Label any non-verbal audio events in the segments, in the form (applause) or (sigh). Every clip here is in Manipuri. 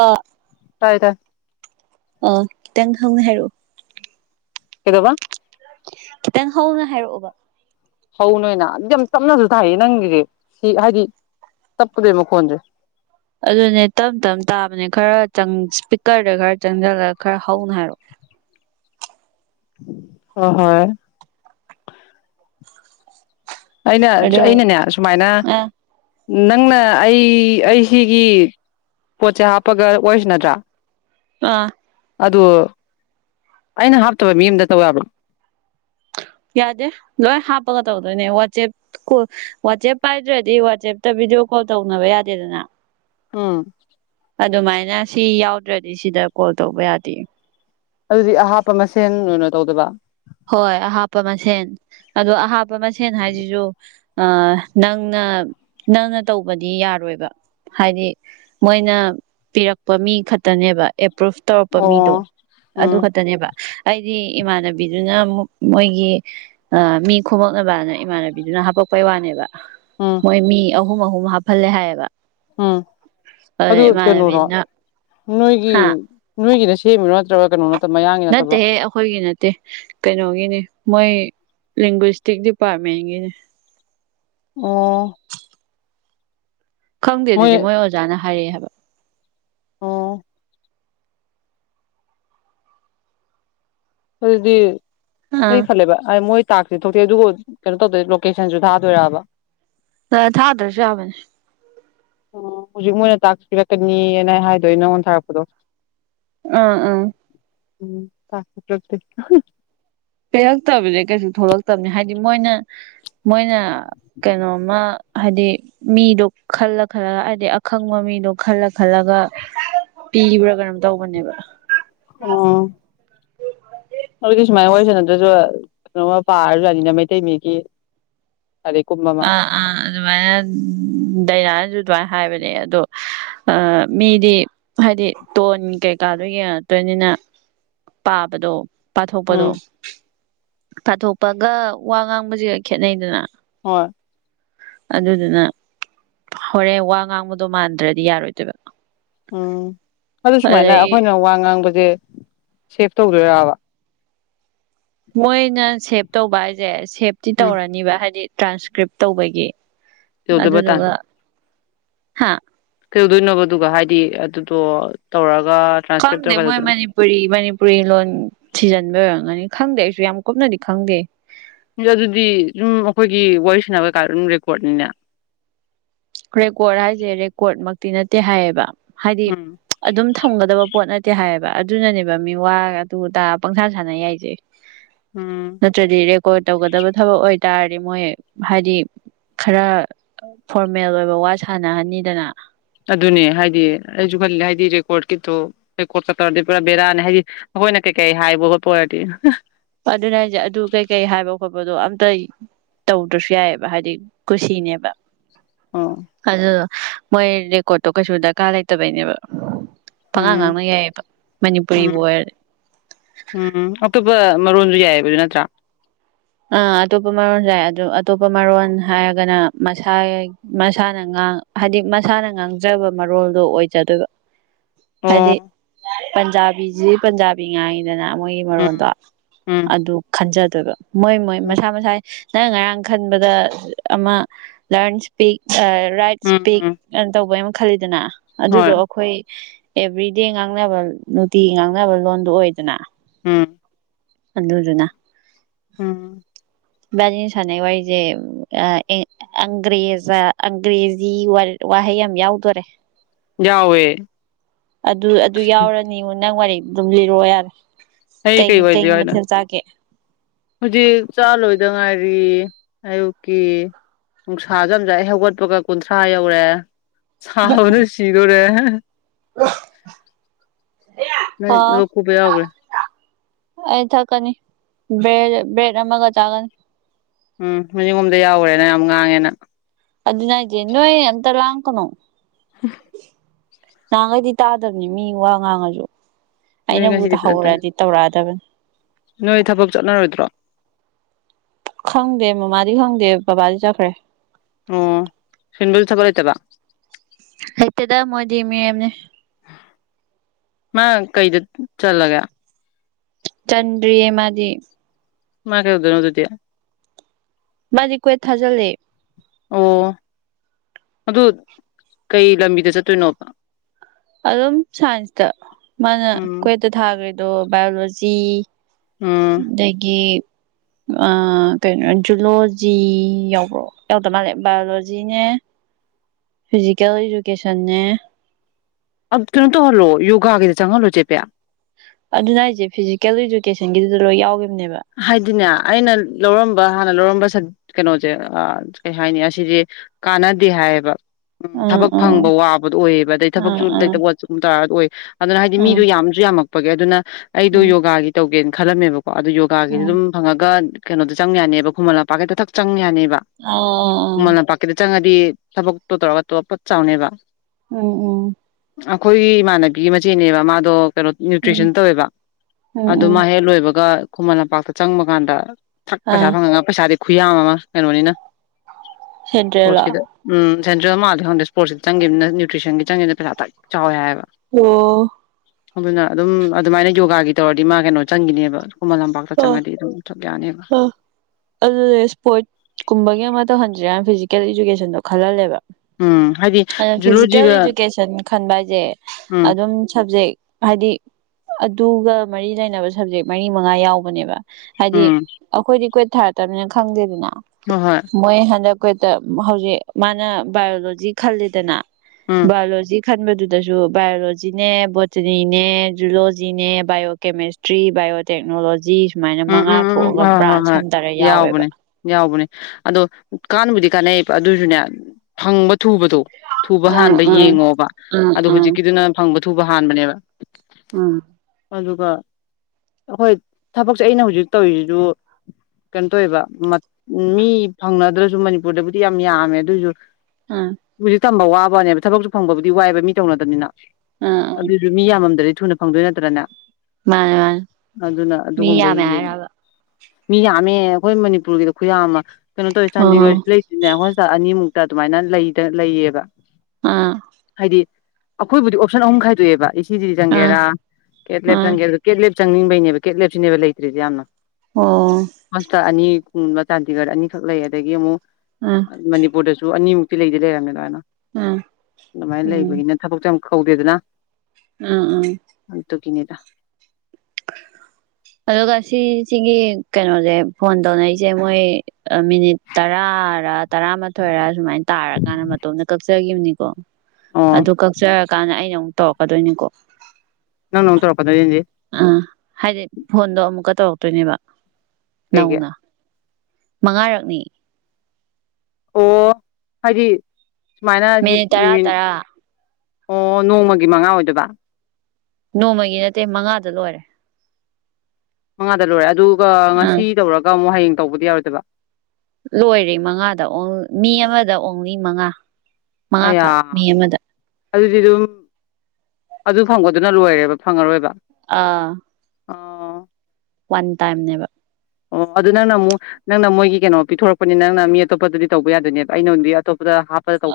ꯑꯥ ꯇꯥꯏ ꯇꯥꯢ ꯑꯥ ꯈꯤꯇꯪ ꯈꯧꯅ ꯍꯥꯏꯔꯛꯑꯣ ꯀꯩꯗꯧꯕ ꯈꯤꯇꯪ ꯍꯧꯅ ꯍꯥꯏꯔꯛꯑꯣꯕ ꯍꯧ ꯅꯣꯏꯅ ꯌꯥꯝ ꯇꯞꯅꯁꯨ ꯊꯥꯏꯌꯦ ꯅꯪꯒꯤꯁꯦ ꯁꯤ ꯍꯥꯏꯗꯤ ꯇꯞꯄꯗꯣ ꯃꯈꯣꯟꯁꯦ ꯑꯗꯨꯅꯦ ꯇꯞ ꯇꯞ ꯇꯥꯕꯅꯦ ꯈꯔ ꯆꯪ ꯏꯁꯄꯤꯀꯔꯗ ꯈꯔ ꯆꯪꯁꯤꯜꯂꯒ ꯈꯔ ꯍꯧꯅ ꯍꯥꯏꯔꯛꯑꯣ ꯑ ꯍꯣꯏ ꯍꯣꯢ ꯑꯩꯅ ꯑꯗꯣ ꯑꯩꯅꯅꯦ ꯁꯨꯃꯥꯏꯅ ꯑꯥ ꯅꯪꯅ ꯑꯩ ꯑꯩ ꯁꯤꯒꯤ ꯄꯣꯠꯁꯦ ꯍꯥꯞꯄꯒ ꯋꯥꯔꯤ ꯁꯅꯗꯔꯥ ꯑꯥ ꯑꯗꯨ ꯑꯩꯅ ꯍꯥꯞꯇꯕ ꯃꯤ ꯑꯃꯗ ꯇꯧ ꯋꯥꯕ꯭ꯔꯣ ꯌꯥꯗꯦ ꯂꯣꯏ ꯍꯥꯞꯄꯒ ꯇꯧꯗꯣꯏꯅꯦ ꯋꯥꯆꯦꯞ ꯋꯥꯆꯦꯞ ꯄꯥꯏꯗ꯭ꯔꯗꯤ ꯋꯥꯆꯦꯞꯇ ꯚꯤꯗꯤꯑꯣ ꯀꯣꯜ ꯇꯧꯅꯕ ꯌꯥꯗꯦꯗꯅ ꯑꯥ ꯑꯗꯨꯃꯥꯏꯅ ꯁꯤ ꯌꯥꯎꯗ꯭ꯔꯗꯤ ꯁꯤꯗ ꯀꯣꯜ ꯇꯧꯕ ꯌꯥꯗꯦ ꯑꯗꯨꯗꯤ ꯑꯍꯥꯞꯄ ꯃꯁꯦꯟ ꯀꯩꯅꯣ ꯇꯧꯗꯕ ꯍꯣꯏ ꯑꯍꯥꯞꯄ ꯃꯁꯦꯟ ꯑꯗꯣ ꯑꯍꯥꯞꯄ ꯃꯁꯦꯟ ꯍꯥꯏꯁꯤꯁꯨ ꯅꯪꯅ ꯅꯪꯅ ꯇꯧꯕꯗꯤ ꯌꯥꯔꯣꯏꯕ ꯍꯥꯏꯗꯤ ꯃꯣꯏꯅ ꯄꯤꯔꯛꯄ ꯃꯤ ꯈꯛꯇꯅꯦꯕ ꯄ꯭ꯔꯨꯐ ꯇꯧꯔꯛꯄ ꯑꯣ ꯃꯤꯗꯣ ꯑꯗꯨ ꯎꯝ ꯈꯛꯇꯅꯦꯕ ꯑꯩꯗꯤ ꯏꯃꯥꯅꯕꯤ ꯕꯤꯗꯨꯅ ꯑꯃꯨꯛ ꯃꯣꯏꯒꯤ ꯃꯤ ꯈꯣꯃꯛꯅꯕꯅ ꯏꯃꯥꯟꯅꯕꯤꯗꯨꯅ ꯍꯥꯄꯛꯄꯩ ꯋꯥꯅꯦꯕ ꯎꯝ ꯃꯣꯏ ꯃꯤ ꯑꯍꯨꯝ ꯑꯍꯨꯝ ꯍꯥꯞꯍꯜꯂꯦ ꯍꯥꯏꯌꯦꯕ ꯎꯝ ꯑꯗꯨꯗ ꯑꯗꯨ ꯀꯅꯨꯣ ꯏꯃꯥꯟꯅꯕꯤꯅ ꯅꯣꯏꯒꯤ ꯍꯥ ꯅꯣꯏꯒꯤ ꯔꯦꯁ (unintelligible) ꯅꯠꯇꯦꯍꯦ ꯑꯩꯈꯣꯏꯒꯤ ꯅꯠꯇꯦ ꯀꯩꯅꯣꯒꯤꯅꯤ ꯃꯣꯏ ꯂꯦꯡꯒ꯭ꯁꯇꯤꯛ ꯗꯤꯄꯥꯔꯠꯃꯦꯟꯒꯤꯅꯦ (unintelligible) ꯈꯪꯗꯦ ꯑꯗꯨꯗꯤ ꯃꯣꯏ ꯑꯣꯖꯥꯅ ꯍꯥꯏꯔ ꯍꯥꯏꯕ ꯎꯝ ꯑꯗꯨꯗꯤ ꯁ ꯈꯂꯦꯕ ꯃꯣꯏ ꯇꯥꯛꯇꯦ ꯊꯣꯛꯇꯦ ꯑꯗꯨ ꯀꯩꯅꯣ ꯇꯧꯗꯦ ꯂꯣꯀꯦꯁꯟꯁꯨ ꯊꯥꯗꯣꯏꯔꯕ ꯑ ꯊꯥꯗ꯭ꯔꯁꯨ ꯌꯥꯕꯅꯤ ꯑꯣ ꯍꯧꯖꯤꯛ ꯃꯣꯏꯅ ꯇꯥꯛꯄꯤꯔꯛꯀꯅꯤꯅ ꯍꯥꯏꯗꯣꯏ ꯅꯪꯉꯣꯟ ꯊꯥꯔꯛꯄꯗꯣ ꯑꯥ ꯑꯥ ꯎꯝ ꯇꯇ (unintelligible) ꯄꯤꯔꯛꯇꯕꯅꯦ ꯀꯩꯁꯨ ꯊꯣꯛꯂꯛꯇꯕꯅꯤ ꯍꯥꯏꯗꯤ ꯃꯣꯏꯅ ꯃꯣꯏꯅ ꯀꯩꯅꯣꯃ ꯍꯥꯏꯗꯤ ꯃꯤꯗꯣ ꯈꯜꯂ ꯈꯜꯂꯒ ꯍꯥꯏꯗꯤ ꯑꯈꯪꯕ ꯃꯤꯗꯣ ꯈꯜꯂ ꯈꯜꯂꯒ ꯄꯤꯕ꯭ꯔꯥ ꯀꯩꯅꯣꯝ ꯇꯧꯕꯅꯦꯕ ꯑꯣ ꯑꯗꯨꯗꯒꯤ ꯁꯨꯃꯥꯏꯅ ꯋꯥꯔꯤ ꯁꯥꯟꯅꯗ꯭ꯔꯁꯨ ꯀꯩꯅꯣꯃ ꯄꯥꯔ ꯌꯥꯅꯤꯅ ꯃꯩꯇꯩ ꯃꯤꯒꯤ ꯑꯥ ꯑꯥ ꯑꯗꯨꯃꯥꯏꯅ ꯗꯥꯏꯅꯥꯅꯁꯨ ꯑꯗꯨꯃꯥꯏꯅ ꯍꯥꯏꯕ ꯑꯗꯣ ꯃꯤꯗꯤ ꯍꯥꯏꯗꯤ ꯇꯣꯟ ꯀꯩꯀꯥꯗꯣ ꯌꯦꯡꯉꯛꯇꯣꯏꯅꯤꯅ ꯄꯥꯕꯗꯣ ꯄꯥꯊꯣꯛꯄꯗꯣ ꯎꯝ ꯄꯥꯊꯣꯛꯄꯒ ꯋꯥ ꯉꯥꯡꯕꯁꯦ ꯈꯦꯠꯅꯩꯗꯅ ꯍꯣꯏ ꯑꯗꯨꯗꯨꯅ ꯍꯣꯔꯦꯟ ꯋꯥ ꯉꯥꯡꯕꯗꯣ ꯃꯥꯟꯗ꯭ꯔꯗꯤ ꯌꯥꯔꯣꯏꯗꯣꯏꯕ ꯎꯝ ꯑꯗꯨ ꯁꯨꯃꯥꯏꯅ ꯑꯗꯩ ꯑꯩꯈꯣꯏꯅ ꯋꯥ ꯉꯥꯡꯕꯁꯨ ꯁꯦ ꯁꯦꯚ ꯇꯧꯗꯨꯢꯔꯕ ꯃꯣꯏꯅ ꯁꯦꯞ ꯇꯧꯕ ꯍꯥꯏꯁꯦ ꯁꯦꯞꯇꯤ ꯎꯝ ꯇꯧꯔꯅꯤꯕ ꯍꯥꯏꯗꯤ ꯇ꯭ꯔꯥꯟꯁꯀ꯭ꯔꯤꯞ ꯇꯧꯕꯒꯤ ꯀꯩꯗꯧꯗꯣꯏꯕ ꯇꯥꯟ ꯑꯗꯨꯗꯨꯒ ꯍꯥꯥ ꯀꯩꯗꯧꯗꯣꯏꯅꯣꯕꯗꯨ ꯍꯥꯏꯗꯤ ꯑꯗꯨꯗꯣ ꯇꯧꯔꯒ ꯇ꯭ꯔꯥꯟꯁꯀ꯭ꯔꯤꯞ ꯈꯪꯗꯦ ꯇꯧꯔꯒ ꯃꯣꯏ ꯀꯩꯗꯧꯗꯣꯏꯅꯣ ꯃꯅꯤꯄꯨꯔꯤ ꯃꯅꯤꯄꯨꯔꯤ ꯂꯣꯟ ꯊꯤꯖꯤꯟꯕ ꯑꯣꯏꯔꯝꯒꯅꯤ ꯈꯪꯗꯦ ꯑꯩꯁꯨ ꯌꯥꯝ ꯀꯨꯞꯅꯗꯤ ꯈꯥꯡꯗꯦ ꯑꯗꯨꯗꯤ ꯁꯨꯝ ꯑꯩꯈꯣꯏꯒꯤ ꯋꯥꯔꯤ ꯁꯥꯟꯅꯕ ꯀ ꯑꯗꯨꯝ ꯔꯦꯀꯣꯠꯅꯤꯅꯦ ꯔꯦꯀꯣꯠ ꯍꯥꯏꯁꯦ ꯔꯦꯀꯣꯠ ꯃꯛꯇꯤ ꯅꯠꯇꯦ ꯍꯥꯏꯌꯦꯕ ꯍꯥꯏꯗꯤ ꯎꯝ ꯑꯗꯨꯝ ꯊꯝꯒꯗꯕ ꯄꯣꯠ ꯅꯥꯠ ꯌꯥꯏꯌꯦꯕ ꯑꯗꯨꯅꯅꯦꯕ ꯃꯤ ꯋꯥ ꯑꯗꯨ ꯇ ꯄꯪꯁꯥꯟ ꯁꯥꯟꯅ ꯌꯥꯏꯁꯦ ꯎꯝ ꯅꯠꯇꯔꯗꯤ ꯔꯦꯀꯣꯠ ꯇꯧꯒꯗꯕ ꯊꯕꯛ ꯑꯣꯏ ꯇꯥꯔꯗꯤ ꯃꯣꯏ ꯍꯥꯏꯗꯤ ꯈꯔ ꯃꯦꯜ ꯑꯣꯏꯕ ꯋꯥ ꯁꯥꯟꯅꯍꯟꯅꯤꯗꯅ ꯑꯗꯨꯅꯦ ꯍꯥꯏꯗꯤ ꯑꯩꯁꯨ ꯈꯜꯂꯤꯅꯦ ꯍꯥꯏꯗꯤ ꯔꯦꯀꯣꯠꯀꯤ ꯔꯦꯀꯣꯠ ꯆꯠꯇꯧꯔꯗꯤ ꯄꯨꯔꯥ ꯕꯦꯔꯥꯅꯤ ꯍꯥꯏꯗꯤ ꯑꯩꯈꯣꯏꯅ ꯀꯩꯀꯩ ꯍꯥꯏꯕ ꯈꯣꯠꯄ ꯑꯣꯏꯔꯗꯤ ꯑꯗꯨꯅ ꯍꯥꯏꯁꯦ ꯑꯗꯨ ꯀꯩꯀꯩ ꯍꯥꯏꯕ ꯈꯣꯠꯄꯗꯣ ꯑꯝꯇ ꯇꯧꯗ꯭ꯔꯁꯨ ꯌꯥꯏꯑꯦꯕ ꯍꯥꯏꯗꯤ ꯀꯨꯁꯤꯅꯦꯕ ꯑꯣ ꯊꯖꯤꯜꯂꯣ ꯃꯣꯏ ꯔꯦꯀꯣꯠꯇꯣ ꯀꯩꯁꯨ ꯗꯔꯀꯥꯔ ꯂꯩꯇꯕꯩꯅꯦꯕ ꯄꯉꯥꯡ ꯎꯝ ꯉꯥꯡꯅ ꯌꯥꯏꯑꯕ ꯎꯝ ꯃꯅꯤꯄꯨꯔꯤꯕꯨ ꯑꯣꯏꯔꯗꯤ ꯎꯝ ꯑꯇꯣꯞꯄ ꯃꯔꯣꯟꯁꯨ ꯌꯥꯏꯑꯦꯕ ꯑꯗꯨ ꯅꯠꯇ꯭ꯔꯥ ꯑꯥ ꯑꯇꯣꯞꯄ ꯃꯔꯣꯜꯁꯨ ꯑꯗꯨ ꯑꯇꯣꯞꯄ ꯃꯔꯣꯜ ꯍꯥꯏꯔꯒꯅ ꯃꯁꯥ ꯃꯁꯥꯅꯤ ꯍꯥꯏꯗꯤ ꯃꯁꯥꯅ ꯉꯥꯡꯖꯕ ꯃꯔꯣꯜꯗꯣ ꯑꯣꯏꯖꯗꯣꯏꯕ ꯑꯣ ꯄꯥꯁꯤ ꯄ ꯗꯅ ꯃꯣꯏꯒꯤ ꯎꯝ ꯃꯔꯣꯟꯗꯣ ꯎꯝ ꯑꯗꯨ ꯈꯟꯖ ꯑꯗꯨꯒ ꯃꯣꯏ ꯃꯣꯏ ꯎꯝ ꯃꯁꯥ ꯃꯁꯥ ꯅꯪ ꯉꯔꯥꯡ ꯈꯟꯕꯗ ꯑꯃ learn speak write um speak um ꯇꯧꯕ ꯑꯃ ꯈꯜꯂꯤꯗꯅ ꯍꯣꯏ ꯑꯗꯨꯗꯣ ꯑꯩꯈꯣꯏ ꯑꯦꯕ꯭ꯔꯤꯗꯦ ꯉꯥꯡꯅꯕ ꯅꯨꯡꯇꯤꯒꯤ ꯉꯥꯡꯅꯕ ꯂꯣꯟꯗꯨ ꯑꯣꯏꯗꯅ ꯎꯝ ꯑꯗꯨꯗꯨꯅ ꯎꯝ ꯕꯥꯅꯤ ꯁꯥꯟꯅꯩ ꯋꯥꯁꯦ ꯑꯪꯒ꯭ꯔꯦꯖ ꯑꯪꯒ꯭ꯔꯦꯖꯤ ꯋꯥꯍꯩ ꯌꯥꯝ ꯌꯥꯎꯗꯣꯔꯦ ꯌꯥꯎꯋꯦ ꯑꯗꯨ ꯑꯗꯨ ꯌꯥꯎꯔꯅꯤꯉꯣꯟ ꯅꯪ ꯋꯥꯔꯤ ꯑꯗꯨꯝ ꯂꯤꯔꯛꯑꯣ ꯌꯥꯔꯦ ꯑꯩ ꯀꯩ ꯑꯣꯏꯗꯤ ꯀꯩ ꯌꯥꯎꯏꯅꯣ ꯃꯊꯦꯜ ꯆꯥꯒꯦ ꯍꯧꯖꯤꯛ ꯆꯥ ꯂꯣꯏꯗ ꯉꯥꯏꯔꯤ ꯑꯌꯨꯛꯀꯤ ꯅꯨꯡꯁꯥꯖꯝꯖꯥ ꯍꯧꯒꯠꯄꯒ ꯀꯨꯟꯊ꯭ꯔꯥ ꯌꯧꯔꯦ ꯁꯥꯕꯅꯦ ꯁꯤꯒꯔꯦ ꯎ ꯑ ꯅꯪ ꯂꯣꯛ ꯈꯨꯕ ꯌꯥꯎꯈ꯭ꯔꯦ ꯑꯩ ꯊꯀꯅꯤ ꯕ ꯕꯦꯠ ꯑꯃꯒ ꯆꯥꯒꯅꯤ ꯎꯝ ꯃꯖꯤꯤꯡꯒꯣꯝꯗ ꯌꯥꯎꯈꯔꯦꯅ ꯌꯥꯝ ꯉꯥꯡꯉꯦꯅ ꯑꯗꯨꯗ ꯅꯥꯏꯗꯦ ꯅꯣ ꯑꯦ ꯇꯂ ꯀꯅ ꯍ ꯅꯍꯥꯟꯈꯩꯗꯤ ꯇꯥꯗꯕꯅꯤ ꯃꯤ ꯋꯥ ꯉꯥꯡꯉꯁꯨ ꯅꯣꯏ ꯉꯁꯤꯗꯤ ꯑꯩꯅꯕꯨꯗ ꯐꯖꯅ ꯇꯥꯏ ꯍꯧꯔꯗꯤ ꯇꯧꯔꯛꯑꯗꯕꯅꯤ ꯅꯣꯏ ꯊꯕꯛ ꯆꯠꯅꯔꯣꯏꯗ꯭ꯔꯣ ꯈꯪꯗꯦ ꯃꯃꯥꯗꯤ ꯈꯪꯗꯦ ꯕꯕꯥꯗꯤ ꯆꯠꯈ꯭ꯔꯦ ꯑꯣ ꯁꯦꯟꯗꯔꯤ ꯊꯕꯔ ꯂꯩꯇꯕ ꯑꯗꯨ ꯃꯦꯝꯅꯦ ꯃ ꯀꯩꯗ ꯆꯜꯒ ꯇꯟꯔꯤꯌꯦ ꯃꯥꯗꯤ ꯃꯥ ꯀꯦꯗ ꯅꯗꯗꯦ ꯃꯥꯗꯤ ꯀꯋ ꯊꯥꯖꯂꯦ ꯑꯣ ꯑꯗꯨ ꯀꯩ ꯂꯝꯕꯤꯗ ꯆꯠꯇꯣꯏꯅꯣꯕ ꯑꯗꯨꯝ ꯁꯥꯏꯟꯁꯇ ꯃꯥꯅ ꯎꯝ ꯀꯣꯏꯠꯇ ꯊꯥꯈ꯭ꯔ ꯑꯗꯣ ꯕꯥꯏꯌꯑꯣꯂꯣꯖꯤ ꯎꯝ ꯑꯗꯒꯤ ꯀꯩꯅꯣ ꯖꯨꯂꯣꯖꯤ ꯌꯥꯎꯕ꯭ꯔꯣ ꯌꯥꯎꯗ ꯃꯥꯜꯂꯦ ꯕꯥꯏꯑꯣꯂꯣꯖꯤꯅꯦ ꯐꯤꯖꯤꯀꯦꯜ ꯏꯗꯨꯀꯦꯁꯟꯅꯦ ꯀꯩꯅꯣ ꯇꯧꯍꯜꯂꯣ ꯌꯣꯒꯥꯒꯤꯗ ꯆꯪꯍꯜꯂꯣ ꯆꯦꯄꯌꯥ ꯑꯗꯨꯅ ꯑꯩꯁꯦ ꯐꯤꯖꯤꯀꯦꯜ ꯏꯗꯨꯀꯦꯁꯟꯒꯤꯗꯨꯗ ꯂꯣꯏ ꯌꯥꯎꯒꯦ ꯍꯥꯏꯗꯤꯅꯦ ꯑꯩꯅ ꯂꯧꯔꯝꯕ ꯍꯥꯟꯅ ꯂꯧꯔꯝꯕ ꯀꯩꯅꯣꯁꯦ ꯀꯩ ꯍꯥꯏꯅꯤ ꯑꯁꯤꯁꯦ ꯀꯥꯟꯅꯗꯦ ꯍꯥꯏꯌꯦꯕ ꯎꯝ ꯊꯕꯛ ꯐꯪꯕ ꯋꯥꯕꯗꯣ ꯑꯣꯏꯌꯦꯕ ꯑꯗꯩ ꯎꯝ ꯊꯕꯛꯁꯨ ꯎꯝ ꯂꯩꯇ ꯋꯥꯠꯁꯨꯒꯨꯝ ꯇꯥꯔ ꯑꯣꯏꯕ ꯑꯗꯨꯅ ꯍꯥꯏꯗꯤ ꯃꯤꯗꯨꯣ ꯌꯥꯝꯗ꯭ꯔꯤ ꯌꯥꯝꯃꯛ ꯄꯒꯦ ꯑꯗꯨꯅ ꯑꯩꯗꯣ ꯌꯣꯒꯥꯒꯤ ꯇꯧꯒꯦꯅ ꯈꯜꯂꯝꯃꯦꯕꯀꯣ ꯑꯗꯨ ꯀꯀꯥꯒꯤꯁꯨ ꯑꯗꯨꯝ ꯐꯪꯉꯒ ꯀꯩꯅꯣ ꯆꯪ ꯌꯥꯅꯦꯕ ꯈꯨꯃꯍꯟꯂꯄꯥꯛꯩꯗ ꯊꯛ ꯆꯪ ꯕꯃ ꯂꯝꯄꯥꯛ ꯆ ꯗꯤ ꯊꯕꯛꯇꯣ ꯇꯧꯔꯒ ꯄꯣꯠ ꯆꯥꯎꯅꯦꯕ ꯑꯣꯝ ꯎꯝ ꯑꯩꯈꯣꯏꯒꯤ ꯏꯃꯥꯟꯅꯕꯤꯒꯤ ꯃꯆꯦꯅꯦꯕ ꯃꯥꯗꯣ ꯀꯩꯅꯣ ꯅ꯭ꯌꯨꯇ꯭ꯔꯤꯁꯟ ꯇꯧꯋꯦꯕ ꯑꯗꯨ ꯃꯥ ꯍꯦꯛ ꯂꯣꯏꯕꯒ ꯈꯨꯃꯟ ꯂꯝꯄꯥꯛꯇ ꯆꯪꯕ ꯀꯥꯟꯗ ꯊꯛ ꯄꯩꯁꯥ ꯐꯪꯉꯒ ꯄꯩꯁꯥꯗ ꯈꯨꯌꯥ ꯑꯃ ꯀꯩꯅꯣꯅꯤꯅ ꯁꯦꯟꯇ꯭ꯔꯦꯜꯂꯣ ꯑꯣꯗ ꯎꯝ ꯁꯦꯟꯇꯦꯜꯜꯂꯦꯪꯗ ꯁꯄꯣꯔꯠꯁꯤ ꯆꯪꯈꯤꯕꯅ ꯅ꯭ꯌꯇ꯭ꯔꯤꯁꯟꯒꯤ ꯆꯪꯁꯤꯅ ꯄꯁꯥꯥꯛ ꯆꯥꯎꯋ ꯍꯥꯏꯕ ꯑꯣ ꯑꯗꯨꯅ ꯑꯗꯨꯝ ꯑꯗꯨꯃꯥꯏꯅ ꯌꯣꯒꯥꯒꯤ ꯇꯧꯔꯗꯤ ꯃꯥ ꯀꯩꯅꯣ ꯆꯪꯈꯤꯅꯦꯕ ꯈꯨꯃꯟ ꯂꯝꯄꯥꯛꯇ ꯑ ꯆꯪꯉꯗꯤ ꯑꯗꯨꯝ ꯊꯛ ꯌꯥꯅꯦꯕ ꯑ ꯑꯗꯨ ꯁꯄꯣ ꯀꯨꯝꯕꯒ ꯃꯥ ꯍꯟꯖꯤꯔꯦ ꯐꯤꯖꯤꯀꯦꯜ ꯏꯖꯀꯦꯟꯣꯜꯍꯜꯂꯦꯕ ꯎꯝ ꯍꯥꯏꯗꯤ ꯑꯗꯣ ꯐꯤꯖꯤꯀꯦꯜ ꯖꯨꯂꯣꯖꯤꯒ ꯏꯗꯨꯀꯦꯁꯟ ꯈꯟꯕ ꯍꯥꯏꯁꯦ ꯎꯝ ꯑꯗꯨꯝ ꯁꯕꯖꯦꯛ ꯍꯥꯏꯗꯤ ꯑꯗꯨꯒ ꯃꯔꯤ ꯂꯩꯅꯕ ꯁꯕꯖꯦꯛ ꯃꯔꯤ ꯃꯉꯥ ꯌꯥꯎ ꯅꯦꯕ ꯍꯥꯏꯗꯤ ꯎꯝ ꯑꯩꯈꯣꯏꯗꯤꯀꯋ ꯊꯥꯔꯛꯇꯕꯅꯤꯅ ꯈꯪꯗꯦꯗꯅ ꯍꯣꯏ ꯍꯣꯏ ꯃꯣꯏꯍꯗ ꯑꯩ ꯍꯧꯖꯤꯛ ꯃꯥꯅ ꯕꯥꯏꯑꯣꯂꯣꯖꯤ ꯈꯜꯂꯤꯗꯅ ꯎꯝ ꯂꯣꯖꯤ ꯈꯟꯕꯗꯨꯗꯁꯨ ꯕꯥꯏꯑꯣꯂꯣꯖꯤꯅꯦ ꯕꯣꯇꯅꯤꯅꯦ ꯖꯨꯂꯣꯖꯤꯅꯦ ꯕꯥꯏꯑꯣ ꯀꯦꯃꯦꯁꯇ꯭ꯔꯤ ꯕꯥꯏꯑꯣ ꯇꯦꯛꯅꯣꯂꯣꯖꯤ ꯖꯤ ꯎꯝ ꯎꯝ ꯎꯝ ꯎꯝ ꯎ ꯍꯣꯏ ꯍꯣꯏ ꯌꯥꯎꯋꯦꯕ ꯌꯥꯎꯕꯅꯦ ꯌꯥꯎꯕꯅꯦ ꯑꯗꯣ ꯀꯥꯟꯕꯨꯗꯤ ꯀꯥꯟꯅꯩ ꯑꯗꯨꯁꯨꯅꯦ ꯐꯪꯕ ꯊꯨꯕꯗꯣ ꯊꯨꯕ ꯎꯝ ꯍꯥꯟꯕ ꯎꯝ ꯌꯦꯡꯉꯣꯕ ꯎꯝ ꯑꯗꯣ ꯎꯝ ꯍꯧꯖꯤꯛꯀꯤꯗꯨꯅ ꯐꯪꯕ ꯊꯨꯕ ꯍꯥꯟꯕꯅꯦꯕ ꯑꯥ꯫ ꯑꯗꯨꯒ ꯑꯩꯈꯣꯏ ꯊꯕꯛꯁꯦ ꯑꯩꯅ ꯍꯧꯖꯤꯛ ꯇꯧꯔꯤꯁꯤꯁꯨ ꯀꯩꯅꯣ ꯇꯧꯋꯦꯕ ꯃꯤ ꯐꯪꯅꯗ꯭ꯔꯁꯨ ꯃꯅꯤꯄꯨꯔꯗꯕꯨꯗꯤ ꯌꯥꯝ ꯌꯥꯝꯃꯦ ꯑꯗꯨꯑꯣꯏꯁꯨ ꯑꯥ꯫ ꯍꯧꯖꯤꯛ ꯇꯝꯕ ꯋꯥꯕꯅꯦꯕ ꯊꯕꯛꯁꯨ ꯐꯪꯕꯕꯨꯗꯤ ꯋꯥꯏꯑꯕ ꯃꯤ ꯇꯧꯅꯗꯝꯅꯤꯅ ꯫ ꯎꯝ ꯎꯝ ꯑꯗꯨꯗꯤ ꯃꯤꯌꯥꯝ ꯃꯝꯗ ꯔꯦ꯫ ꯊꯨꯅ ꯐꯪꯗꯣꯏ ꯅꯠꯇ꯭ꯔꯅ ꯫ ꯃꯥꯅꯤ ꯃꯥꯅꯤ ꯃꯤꯌꯥ ꯌꯦꯡ ꯃꯔꯕ ꯃꯤ ꯌꯥꯝꯃꯦ ꯑꯩꯈꯣꯏ ꯃꯅꯤꯄꯨꯔꯒꯤꯗ ꯈꯨꯌꯥꯝ ꯑꯃ ꯫ ꯀꯩꯅꯣ ꯇꯧꯋꯤ ꯑꯣ ꯆꯥꯟꯗꯤꯒꯔꯁꯤ ꯂꯩꯇꯦꯅꯦꯁꯄꯤꯇꯥꯜ ꯑꯅꯤꯃꯨꯛ ꯑꯗꯨꯃꯥꯏꯅ ꯂꯩꯗ ꯂꯩꯌꯦꯕ꯫ ꯑꯥ ꯍꯥꯏꯗꯤ ꯑꯩꯈꯣꯏꯕꯨꯗꯤ ꯑꯣꯞꯁꯟ ꯑꯍꯨꯝ ꯈꯥꯏꯗꯣꯛꯑꯦꯕ ꯊ ꯑꯥ ꯆꯪꯒꯦꯔ (unintelligible) ꯑꯥ ꯆꯪꯒꯦꯔ ꯀ ꯆꯪꯅꯤꯡꯕꯩꯅꯦꯕ ꯀꯦꯠꯂ ꯁꯤꯅꯕꯦ ꯂꯩꯇꯔꯤꯗꯤ ꯌꯥꯝꯅ (unintelligible) ꯎꯝ ꯑꯣ ꯃꯥ ꯆꯥꯟꯗꯤꯒꯔ ꯑꯅꯤꯈꯛ ꯂꯩ ꯑꯗꯒꯤ ꯑꯃꯨꯛ ꯎꯝ ꯃꯅꯤꯄꯨꯔꯗꯁꯨ ꯑꯅꯤ ꯐꯤ ꯂꯩꯗꯤ ꯂꯩꯝꯃꯦ ꯀꯅꯣ ꯎꯝ ꯑꯗꯨꯃꯥꯏꯅ ꯂꯩꯕꯒꯤꯅ ꯊꯕꯛ ꯆꯪ ꯀꯧꯗꯦꯗꯅ ꯑꯥ - ꯑꯥ꯫ ꯇꯅꯦꯗ ꯑꯗꯨꯒ ꯁꯤꯁꯤꯒꯤ ꯀꯩꯅꯣꯁꯦ ꯐꯣꯟ ꯇꯧꯅꯔꯤꯁꯦ ꯃꯣꯏ ꯃꯤꯅꯤꯠ ꯇꯔꯥꯔꯥ ꯇꯔꯥꯃꯥꯊꯣꯏꯔ ꯁꯨꯃꯥꯏꯅ ꯇꯥꯔꯀꯥꯟꯗ ꯃꯇꯣꯝꯗ ꯀꯛ ꯆꯒꯝꯅꯤꯀꯣ ꯑꯣ ꯑꯗꯨ ꯀꯛꯆꯔꯀꯥꯟꯗ ꯑꯩꯅ ꯑꯃꯨꯛ ꯇꯧꯔꯛꯀꯗꯣꯏꯅꯤꯀꯣ꯫ ꯅꯪꯅ ꯑꯃꯨꯛ ꯇꯧꯔꯛꯀꯗꯣꯏ ꯔꯦꯟꯖꯤ ꯑ ꯍꯥꯏꯗꯤ ꯐꯣꯟꯗꯣ ꯑꯃꯨꯀ ꯇꯧ ꯊꯅꯕ ꯀꯩꯒꯤ ꯅꯧꯅꯥ ꯃꯉꯥꯔꯛꯅꯤ꯫ ꯑꯣ ꯍꯥꯏꯗꯤ ꯁꯨꯃꯥꯏꯅꯥ ꯃꯤꯅꯤꯠ ꯇꯔꯥ ꯃꯤ ꯇꯔꯥ ꯑꯣ ꯅꯣꯡꯃꯒꯤ ꯃꯉꯥ ꯑꯣꯏꯗꯕ ꯅꯣꯡꯃꯒꯤ ꯅꯠꯇꯦ ꯃꯉꯥꯗ ꯂꯣꯏꯔꯦ ꯃꯉꯥꯗ ꯂꯣꯏꯔꯦ ꯑꯗꯨ ꯑꯗꯨꯒ ꯑꯥ ꯉꯁꯤ ꯇꯧꯔꯒ ꯑꯃꯨꯛ ꯍꯌꯦꯡ ꯇꯧꯕꯗꯤ ꯌꯥꯔꯣꯏꯗꯕ ꯂꯣꯏꯔꯦ ꯃꯉꯥꯗ ꯑꯣ ꯃꯤ ꯑꯃꯗ ꯑꯣꯡꯅꯤ ꯃꯉꯥ ꯃꯥ ꯑꯌꯥ ꯀꯥ ꯃꯤꯃꯗ ꯑꯗꯨꯗꯤ ꯑꯗꯨꯝ ꯑꯗꯨ ꯐꯪꯅꯗꯨꯅꯥ ꯂꯣꯏꯔꯦꯕ ꯐꯪꯉꯔꯣꯏꯕ ꯑꯥ ꯑꯥ ꯋꯥꯟ ꯇꯥꯏꯝꯅꯦꯕ ꯑꯣ ꯑꯗꯨ ꯅꯪꯅ ꯑꯃꯨꯛ ꯅꯪꯅ ꯃꯣꯏꯒꯤ ꯀꯩꯅꯣ ꯄꯤꯊꯣꯔꯛꯄꯅꯤ ꯅꯪꯅ ꯃꯤ ꯑꯇꯣꯞꯄꯗꯗꯤ ꯇꯧꯕ ꯌꯥꯗꯣꯏꯅꯦꯕ ꯑꯩꯩꯅꯣꯟꯗꯤ ꯑꯇꯣꯞꯄ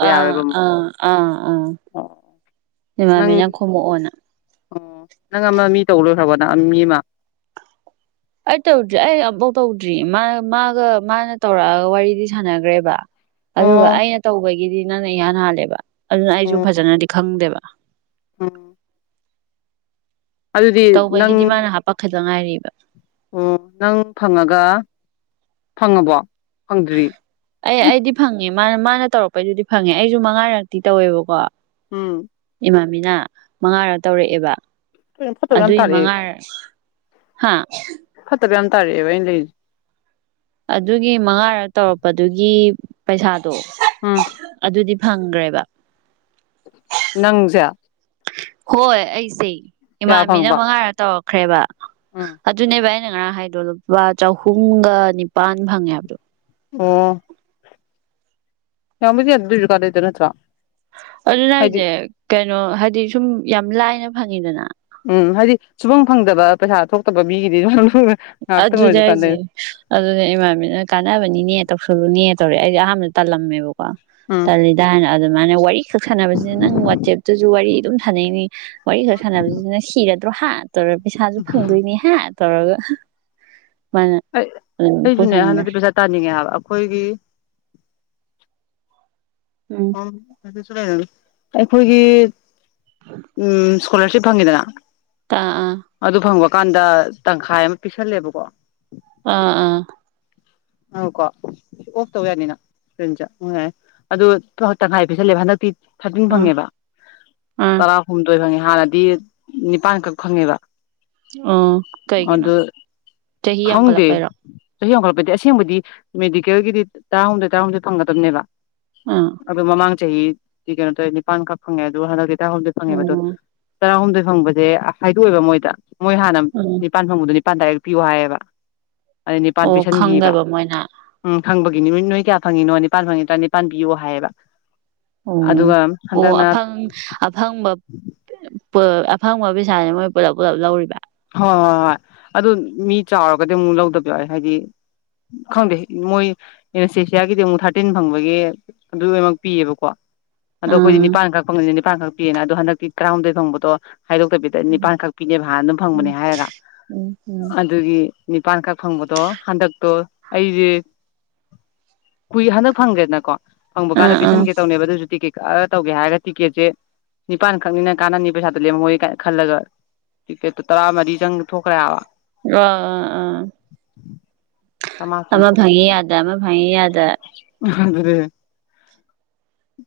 ꯑꯥ ꯑꯥ ꯑꯥ ꯑꯥ ꯑꯣ ꯅꯪ ꯑꯦꯃꯥꯟꯕꯤꯅ ꯈꯣꯝꯃꯥꯛꯑꯣꯅ ꯑꯣ ꯅꯪ ꯑꯃ ꯃꯤ ꯇꯧ ꯂꯣꯏꯈ꯭ꯔꯕ ꯅꯪ ꯃꯤ ꯑꯃ ꯑꯩ ꯇꯧꯗ꯭ꯔꯤ ꯑꯩ ꯑꯃꯐꯥꯎ ꯇꯧꯗ꯭ꯔꯤ ꯃꯥ ꯃꯥꯒ ꯃꯥꯅ ꯇꯧꯔꯛꯑꯒ ꯋꯥꯔꯤꯗꯤ ꯁꯥꯟꯅꯈ꯭ꯔꯦꯕ ꯑꯗꯨꯒ ꯑꯣ ꯑꯩꯅ ꯇꯧꯕꯒꯤꯗꯤ ꯅꯪ ꯅꯥ ꯏꯌꯍꯟ ꯍꯥꯂꯦꯕ ꯑꯗꯨꯅ ꯑꯩꯁꯨ ꯐꯖꯅꯗꯤ ꯈꯪꯗꯦꯕ ꯑꯣꯝ ꯑꯗꯨꯗꯤ ꯅꯪ ꯇꯧꯕꯒꯤꯗꯤ ꯃꯥꯅ ꯍꯥꯄꯛꯈꯗ ꯉꯥꯏꯔꯤꯕ ꯑꯣ ꯅꯪ ꯐꯪꯉꯒ ꯐꯪꯉꯕꯣ ꯐꯪꯗ꯭ꯔꯤ ꯑꯩ ꯎꯝ ꯑꯩꯗꯤ ꯐꯪꯉꯦ ꯃꯥꯅ ꯃꯥꯅ ꯇꯧꯔꯛꯄꯩꯗꯨꯗꯤ ꯐꯪꯉꯦ ꯑꯩꯁꯨ ꯃꯉꯥꯔꯛꯇꯤ ꯇꯧꯔꯦꯕꯀꯣ ꯎꯝ ꯏꯃꯥꯃꯤꯅ ꯃꯉꯥꯔꯛ ꯇꯧꯔꯛꯑꯦꯕ (inaudible) ꯀꯩꯅꯣ ꯐꯠꯇꯕ ꯌꯥꯝ ꯇꯥꯔꯛꯑꯦ ꯇꯥꯔꯛ ꯑꯕꯥ ꯑꯩꯅꯥ ꯂꯩꯔꯤꯁꯦ ꯑꯗꯨꯒꯤ ꯃꯉꯥꯔꯛ ꯇꯧꯔꯛꯄꯗꯨꯒꯤ ꯄꯩꯁꯥ ꯗꯣ ꯎꯝ ꯑꯗꯨꯗꯤ ꯐꯪꯈ꯭ꯔꯦꯕ ꯅꯪꯁꯦ ꯍꯣꯏ ꯑꯩꯁꯦ ꯀꯌꯥ ꯏꯃꯥꯟꯕꯤꯅ ꯐꯪꯕ ꯃꯉꯥꯔꯛ ꯇꯧꯔꯛ ꯈ꯭ꯔꯦꯕ ꯎꯝ ꯑꯗꯨꯅꯦꯕ ꯑꯩꯅꯥ ꯉꯥꯔꯟ ꯍꯥꯏꯗꯣ ꯂꯨꯄꯥ ꯆꯍꯨꯝꯒ ꯅꯤꯄꯥꯟ ꯐꯪꯉꯦ ꯍꯥꯏꯕꯗꯣ ꯑꯣ ꯌꯥꯝ ꯑꯗꯨꯁꯨꯀꯗꯗ ꯅꯠꯇ꯭ꯔ ꯑꯗꯨ ꯅꯦ ꯍꯥꯢꯁꯦ ꯀꯩꯅꯣ ꯍꯥꯏꯗꯤ ꯁꯨꯝ ꯌꯥꯝ ꯂꯥꯏꯅ ꯐꯪꯉꯤꯗꯅ ꯎꯝ ꯍꯥꯏꯗꯤ ꯁꯨꯐꯝ ꯐꯪꯗꯕ ꯄꯩꯁꯥ ꯊꯣꯛꯇꯕ ꯃꯤꯒꯤꯗꯤ ꯉꯥꯏꯍꯥꯛꯇꯪ ꯑꯗꯨꯅꯦ ꯑꯣꯏꯔꯁꯨ ꯀꯥꯟꯅꯩ ꯑꯩꯁꯦ ꯑꯗꯨꯅꯦ ꯏꯃꯥꯟꯕꯤꯅ ꯀꯥꯟꯅꯕꯅꯤꯅꯦ ꯇꯧꯁꯜꯂꯨꯅꯦ ꯇꯧꯔꯛꯦ ꯑꯩꯁ ꯑꯍꯥꯟꯕꯗ ꯇꯜꯂꯝꯃꯦꯕꯣ ꯎꯝ ꯇꯜꯂꯤꯗꯥ ꯍꯥꯏꯅ ꯑꯗꯨꯝ ꯃ ꯋꯥ ꯋꯥꯔꯤ ꯁꯛ ꯁꯥꯟꯅꯕꯁꯤꯅ ꯅꯪ ꯋꯥꯆꯦꯞꯇꯁꯨ ꯋꯥꯔꯤ ꯑꯗꯨꯝ ꯁꯥꯟꯅꯩꯅꯤ ꯋꯥꯔꯤ ꯁꯥꯟꯅꯕꯁꯤꯅ ꯁꯤꯔ ꯠꯇ꯭ꯔꯣ ꯍꯥ ꯇꯧꯔꯦ ꯄꯩꯁꯥꯁꯨ ꯐꯪꯗꯣꯏꯅꯦ ꯍꯥꯏ ꯇꯧꯔꯒ ꯑꯩ ꯑꯗꯨꯝ ꯑꯩꯁꯨꯅꯦ ꯄꯨꯁꯟꯈ꯭ꯔꯦ ꯍꯟꯗꯛꯇꯤ ꯄꯩꯁꯥ ꯇꯥꯅꯤꯡꯉꯦ ꯍꯥꯏꯕ ꯑꯩꯈꯣꯏꯒꯤ ꯎꯝ ꯑꯣ ꯐ (unintelligible) ꯑꯩꯈꯣꯏꯒꯤ ꯎꯝ ꯏꯁꯀꯣꯂꯔꯁꯤꯞ ꯐꯪꯉꯤꯗꯅ ꯇꯥ ꯑꯥ ꯑꯗꯨ ꯐꯪꯕ ꯀꯥꯟꯗ ꯇꯪꯈꯥꯏ ꯑꯃ ꯄꯤꯁꯜꯂꯦꯕꯀꯣ ꯑꯥ ꯑꯥ ꯑ ꯀꯣ ꯁꯤ ꯑꯣꯐ ꯇꯧ ꯌꯥꯅꯤꯅ ꯐ꯭ꯔꯤꯖꯁ ꯎ ꯌꯥ ꯑꯗꯨ ꯇꯪꯈꯥꯏ ꯄꯤꯁꯜꯂꯦꯕ ꯍꯟꯗꯛꯇꯤ ꯊꯥꯔꯇꯤꯟ ꯑꯥ ꯐꯪꯉꯦꯕ ꯑꯥ ꯇꯔꯥꯍꯨꯝꯗꯣꯏ ꯐꯪꯉꯦ ꯍꯥꯟꯅꯗꯤ ꯅꯤꯄꯥꯟꯈꯛ ꯈꯪꯉꯦꯕ ꯑꯣ ꯀꯩꯒꯤꯅꯣ ꯆꯍꯤ ꯈꯪꯗꯦ ꯌꯥꯝꯈꯠꯂꯛꯄꯩꯔꯣ ꯆꯍꯤ ꯍꯣꯡꯒꯄꯗꯤ ꯑꯁꯦꯡꯕꯗꯤ ꯃꯦꯗꯤꯀꯦꯜꯒꯤꯗꯤ ꯇꯔꯥꯍꯨꯝꯗꯣꯏ ꯇꯔꯥꯍꯨꯝꯗꯣꯏ ꯐꯪꯒꯗꯕꯅꯦꯕ ꯑꯥ ꯑ ꯃꯃꯥꯡꯒ ꯆꯥ ꯊ ꯀꯩꯅꯅꯣ ꯇꯅꯤ ꯄꯥꯟ ꯈꯛ ꯈꯉꯦ ꯑꯗꯨ ꯍ ꯍꯗ ꯐꯪꯉꯦꯕ ꯑꯗꯨ ꯎꯝ ꯇꯔꯥꯍꯨꯝꯗꯣꯏ ꯐꯪꯕꯁꯦ ꯑꯁꯥꯏꯗꯑꯕ ꯃꯣꯏꯗ ꯃꯣꯏ ꯍꯥꯟꯅ ꯎꯝ ꯅꯤꯄꯥꯟ ꯐꯪꯕꯗꯗꯤ ꯄꯥꯟ ꯇꯗꯥꯏꯔꯛ ꯄꯤꯌꯨ ꯍꯥꯏꯌꯦꯕ ꯑꯗꯩ ꯅꯤꯄꯥꯟ ꯑꯣ ꯄꯤꯤꯁꯟꯈꯤꯕ ꯈꯪꯗꯕ ꯃꯣꯏꯅ ꯈꯪꯕꯒꯤ ꯅꯨꯃꯤꯠ ꯅꯣꯏ ꯀꯌꯥ ꯐꯪꯉꯤꯅꯣ ꯅꯤꯄꯥꯜ ꯐꯪꯉꯤ ꯇ꯭ꯔꯥ ꯅꯤꯄꯥꯜ ꯄꯤꯌꯣ ꯍꯥꯏꯌꯦꯕ ꯑꯣ ꯑꯗꯨꯒ ꯑꯣ ꯍꯟꯗꯛꯅ ꯑꯐꯪ ꯑꯐꯪꯕ ꯑꯐꯪꯕ ꯄꯩꯁꯥꯥꯁꯦ ꯃꯣꯏ ꯄꯨꯂꯞ ꯄꯨꯂꯞ ꯂꯧꯔꯤꯕ ꯍꯣꯏ ꯍꯣꯏ ꯍꯣꯏ ꯑꯗꯨ ꯃꯤ ꯆꯥꯎꯔꯒꯗꯤ ꯑꯃꯨꯛ ꯂꯧꯗꯕ ꯌꯥꯎꯋꯦ ꯍꯥꯏꯗꯤ ꯈꯪꯗꯦ ꯃꯣꯏ ꯑꯦꯁꯦꯁꯤꯌꯥꯒꯤꯗꯤ ꯑꯃꯨꯛ ꯊꯥꯔꯇꯤꯟ ꯐꯪꯕꯒꯤ ꯑꯗꯨ ꯂꯣꯏꯅꯃꯛ ꯄꯤꯌꯦꯕꯀꯣ ꯑꯗꯣ ꯎꯝ ꯑꯩꯈꯣꯏꯅꯤꯄꯥꯟ ꯈꯛ ꯐꯪ ꯆꯥꯡꯈꯛꯤꯑꯅ ꯑꯗꯣꯟꯛꯤ ꯇꯔꯥꯍꯨꯝꯗꯣꯏ ꯐꯪꯕꯗꯣ ꯍꯥꯏꯗꯣꯛꯇꯕꯤꯗ ꯅꯤꯄꯥꯟꯈꯛ ꯄꯤꯅꯦꯕꯚ ꯑꯗꯨ (inaudible) ꯎꯝ ꯎꯝ ꯅꯤꯄꯥꯟꯈꯛ ꯐꯪꯕꯗꯣ ꯍꯟꯗꯛꯇꯣ ꯑꯩꯁꯦ ꯀꯨꯏ ꯍꯟꯗꯛ ꯐꯪꯗ꯭ꯔꯦꯗꯅꯀꯣ ꯐꯪꯕ ꯎꯝ ꯀꯥꯟꯗ ꯎꯝ ꯎꯝ ꯄꯤꯁꯟꯒꯦ ꯇꯧꯅꯦꯕ ꯑꯗꯨꯁꯨꯤꯩ ꯀꯛꯑꯒ ꯇꯧꯒꯦ ꯍꯥꯏꯔꯒ ꯇꯤꯛꯀꯦꯠꯁꯦ ꯅꯤꯄꯥꯟ ꯈꯛꯅꯤꯅ ꯀꯥꯟꯅꯅꯤ ꯄꯩꯁꯥꯗ ꯂꯦꯝꯃꯍꯣꯏ ꯀꯥꯏꯅ ꯈꯜꯂꯒ ꯐꯦꯠꯇꯨ ꯇꯔꯥ ꯃꯔꯤ ꯆꯪ ꯊꯣꯛꯈ꯭ꯔꯦꯕ ꯑ ꯑ ꯑꯥ ꯆꯥꯝꯃꯉꯥ ꯑꯃ ꯆꯪꯊꯣꯛꯈ꯭ꯔꯦ ꯐꯪꯉꯤ ꯌꯥꯗ ꯑꯃ ꯐꯪꯉꯤ ꯌꯥꯗ ꯑꯗꯨ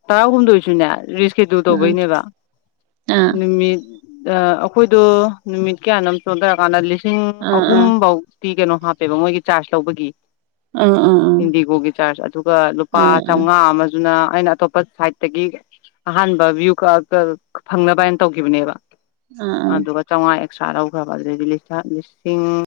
ꯇꯔꯥꯍꯨꯝꯗꯣꯏ ꯑꯣꯏꯁꯨꯅꯦ ꯁꯦꯗꯨꯎ ꯎꯝ ꯗꯧꯕꯩꯅꯦꯕ ꯑꯥ ꯅꯨꯃꯤꯠ ꯑ ꯑꯩꯈꯣꯏꯗꯣ ꯅꯨꯃꯤꯠ ꯀꯌꯥ ꯅꯝ ꯆꯧꯗꯔ ꯀꯥꯟ ꯂꯤ ꯆꯁꯤꯡ ꯑꯥ ꯑꯥ ꯑꯍꯨꯝꯐꯥꯎ ꯇꯤ ꯀꯩꯅꯣ ꯍꯥꯞꯄꯦꯕ ꯃꯣꯏꯒꯤ ꯆꯥꯔꯖ ꯂꯧꯕꯒꯤ ꯑꯥ ꯑꯥ ꯑꯥ ꯍꯤꯟꯗꯤ ꯀꯣꯒꯒꯤ ꯆꯥ ꯆ ꯑꯗꯨꯒ ꯂꯨꯄꯥ ꯑꯥ ꯑꯥ ꯆꯥꯝꯃꯉꯥ ꯑꯃꯁ ꯑꯗꯨꯅ ꯑꯩꯅ ꯑꯇꯣꯞꯄ ꯁꯥꯏꯗꯠꯇꯒꯤ ꯑꯍꯥꯟꯕ ꯚ꯭ꯌꯨ ꯀ ꯐꯪꯅꯕ ꯍꯥꯏꯅ ꯇꯧꯈꯤꯕꯅꯦꯕ ꯑꯥ ꯑꯥ ꯑꯗꯨꯒ ꯆꯥꯝꯃꯉꯥ ꯑꯦꯛꯁꯇ꯭ꯔꯥ ꯂꯧꯈ꯭ꯔꯕ ꯑꯗꯨꯗꯤ ꯂꯤꯁꯤꯡ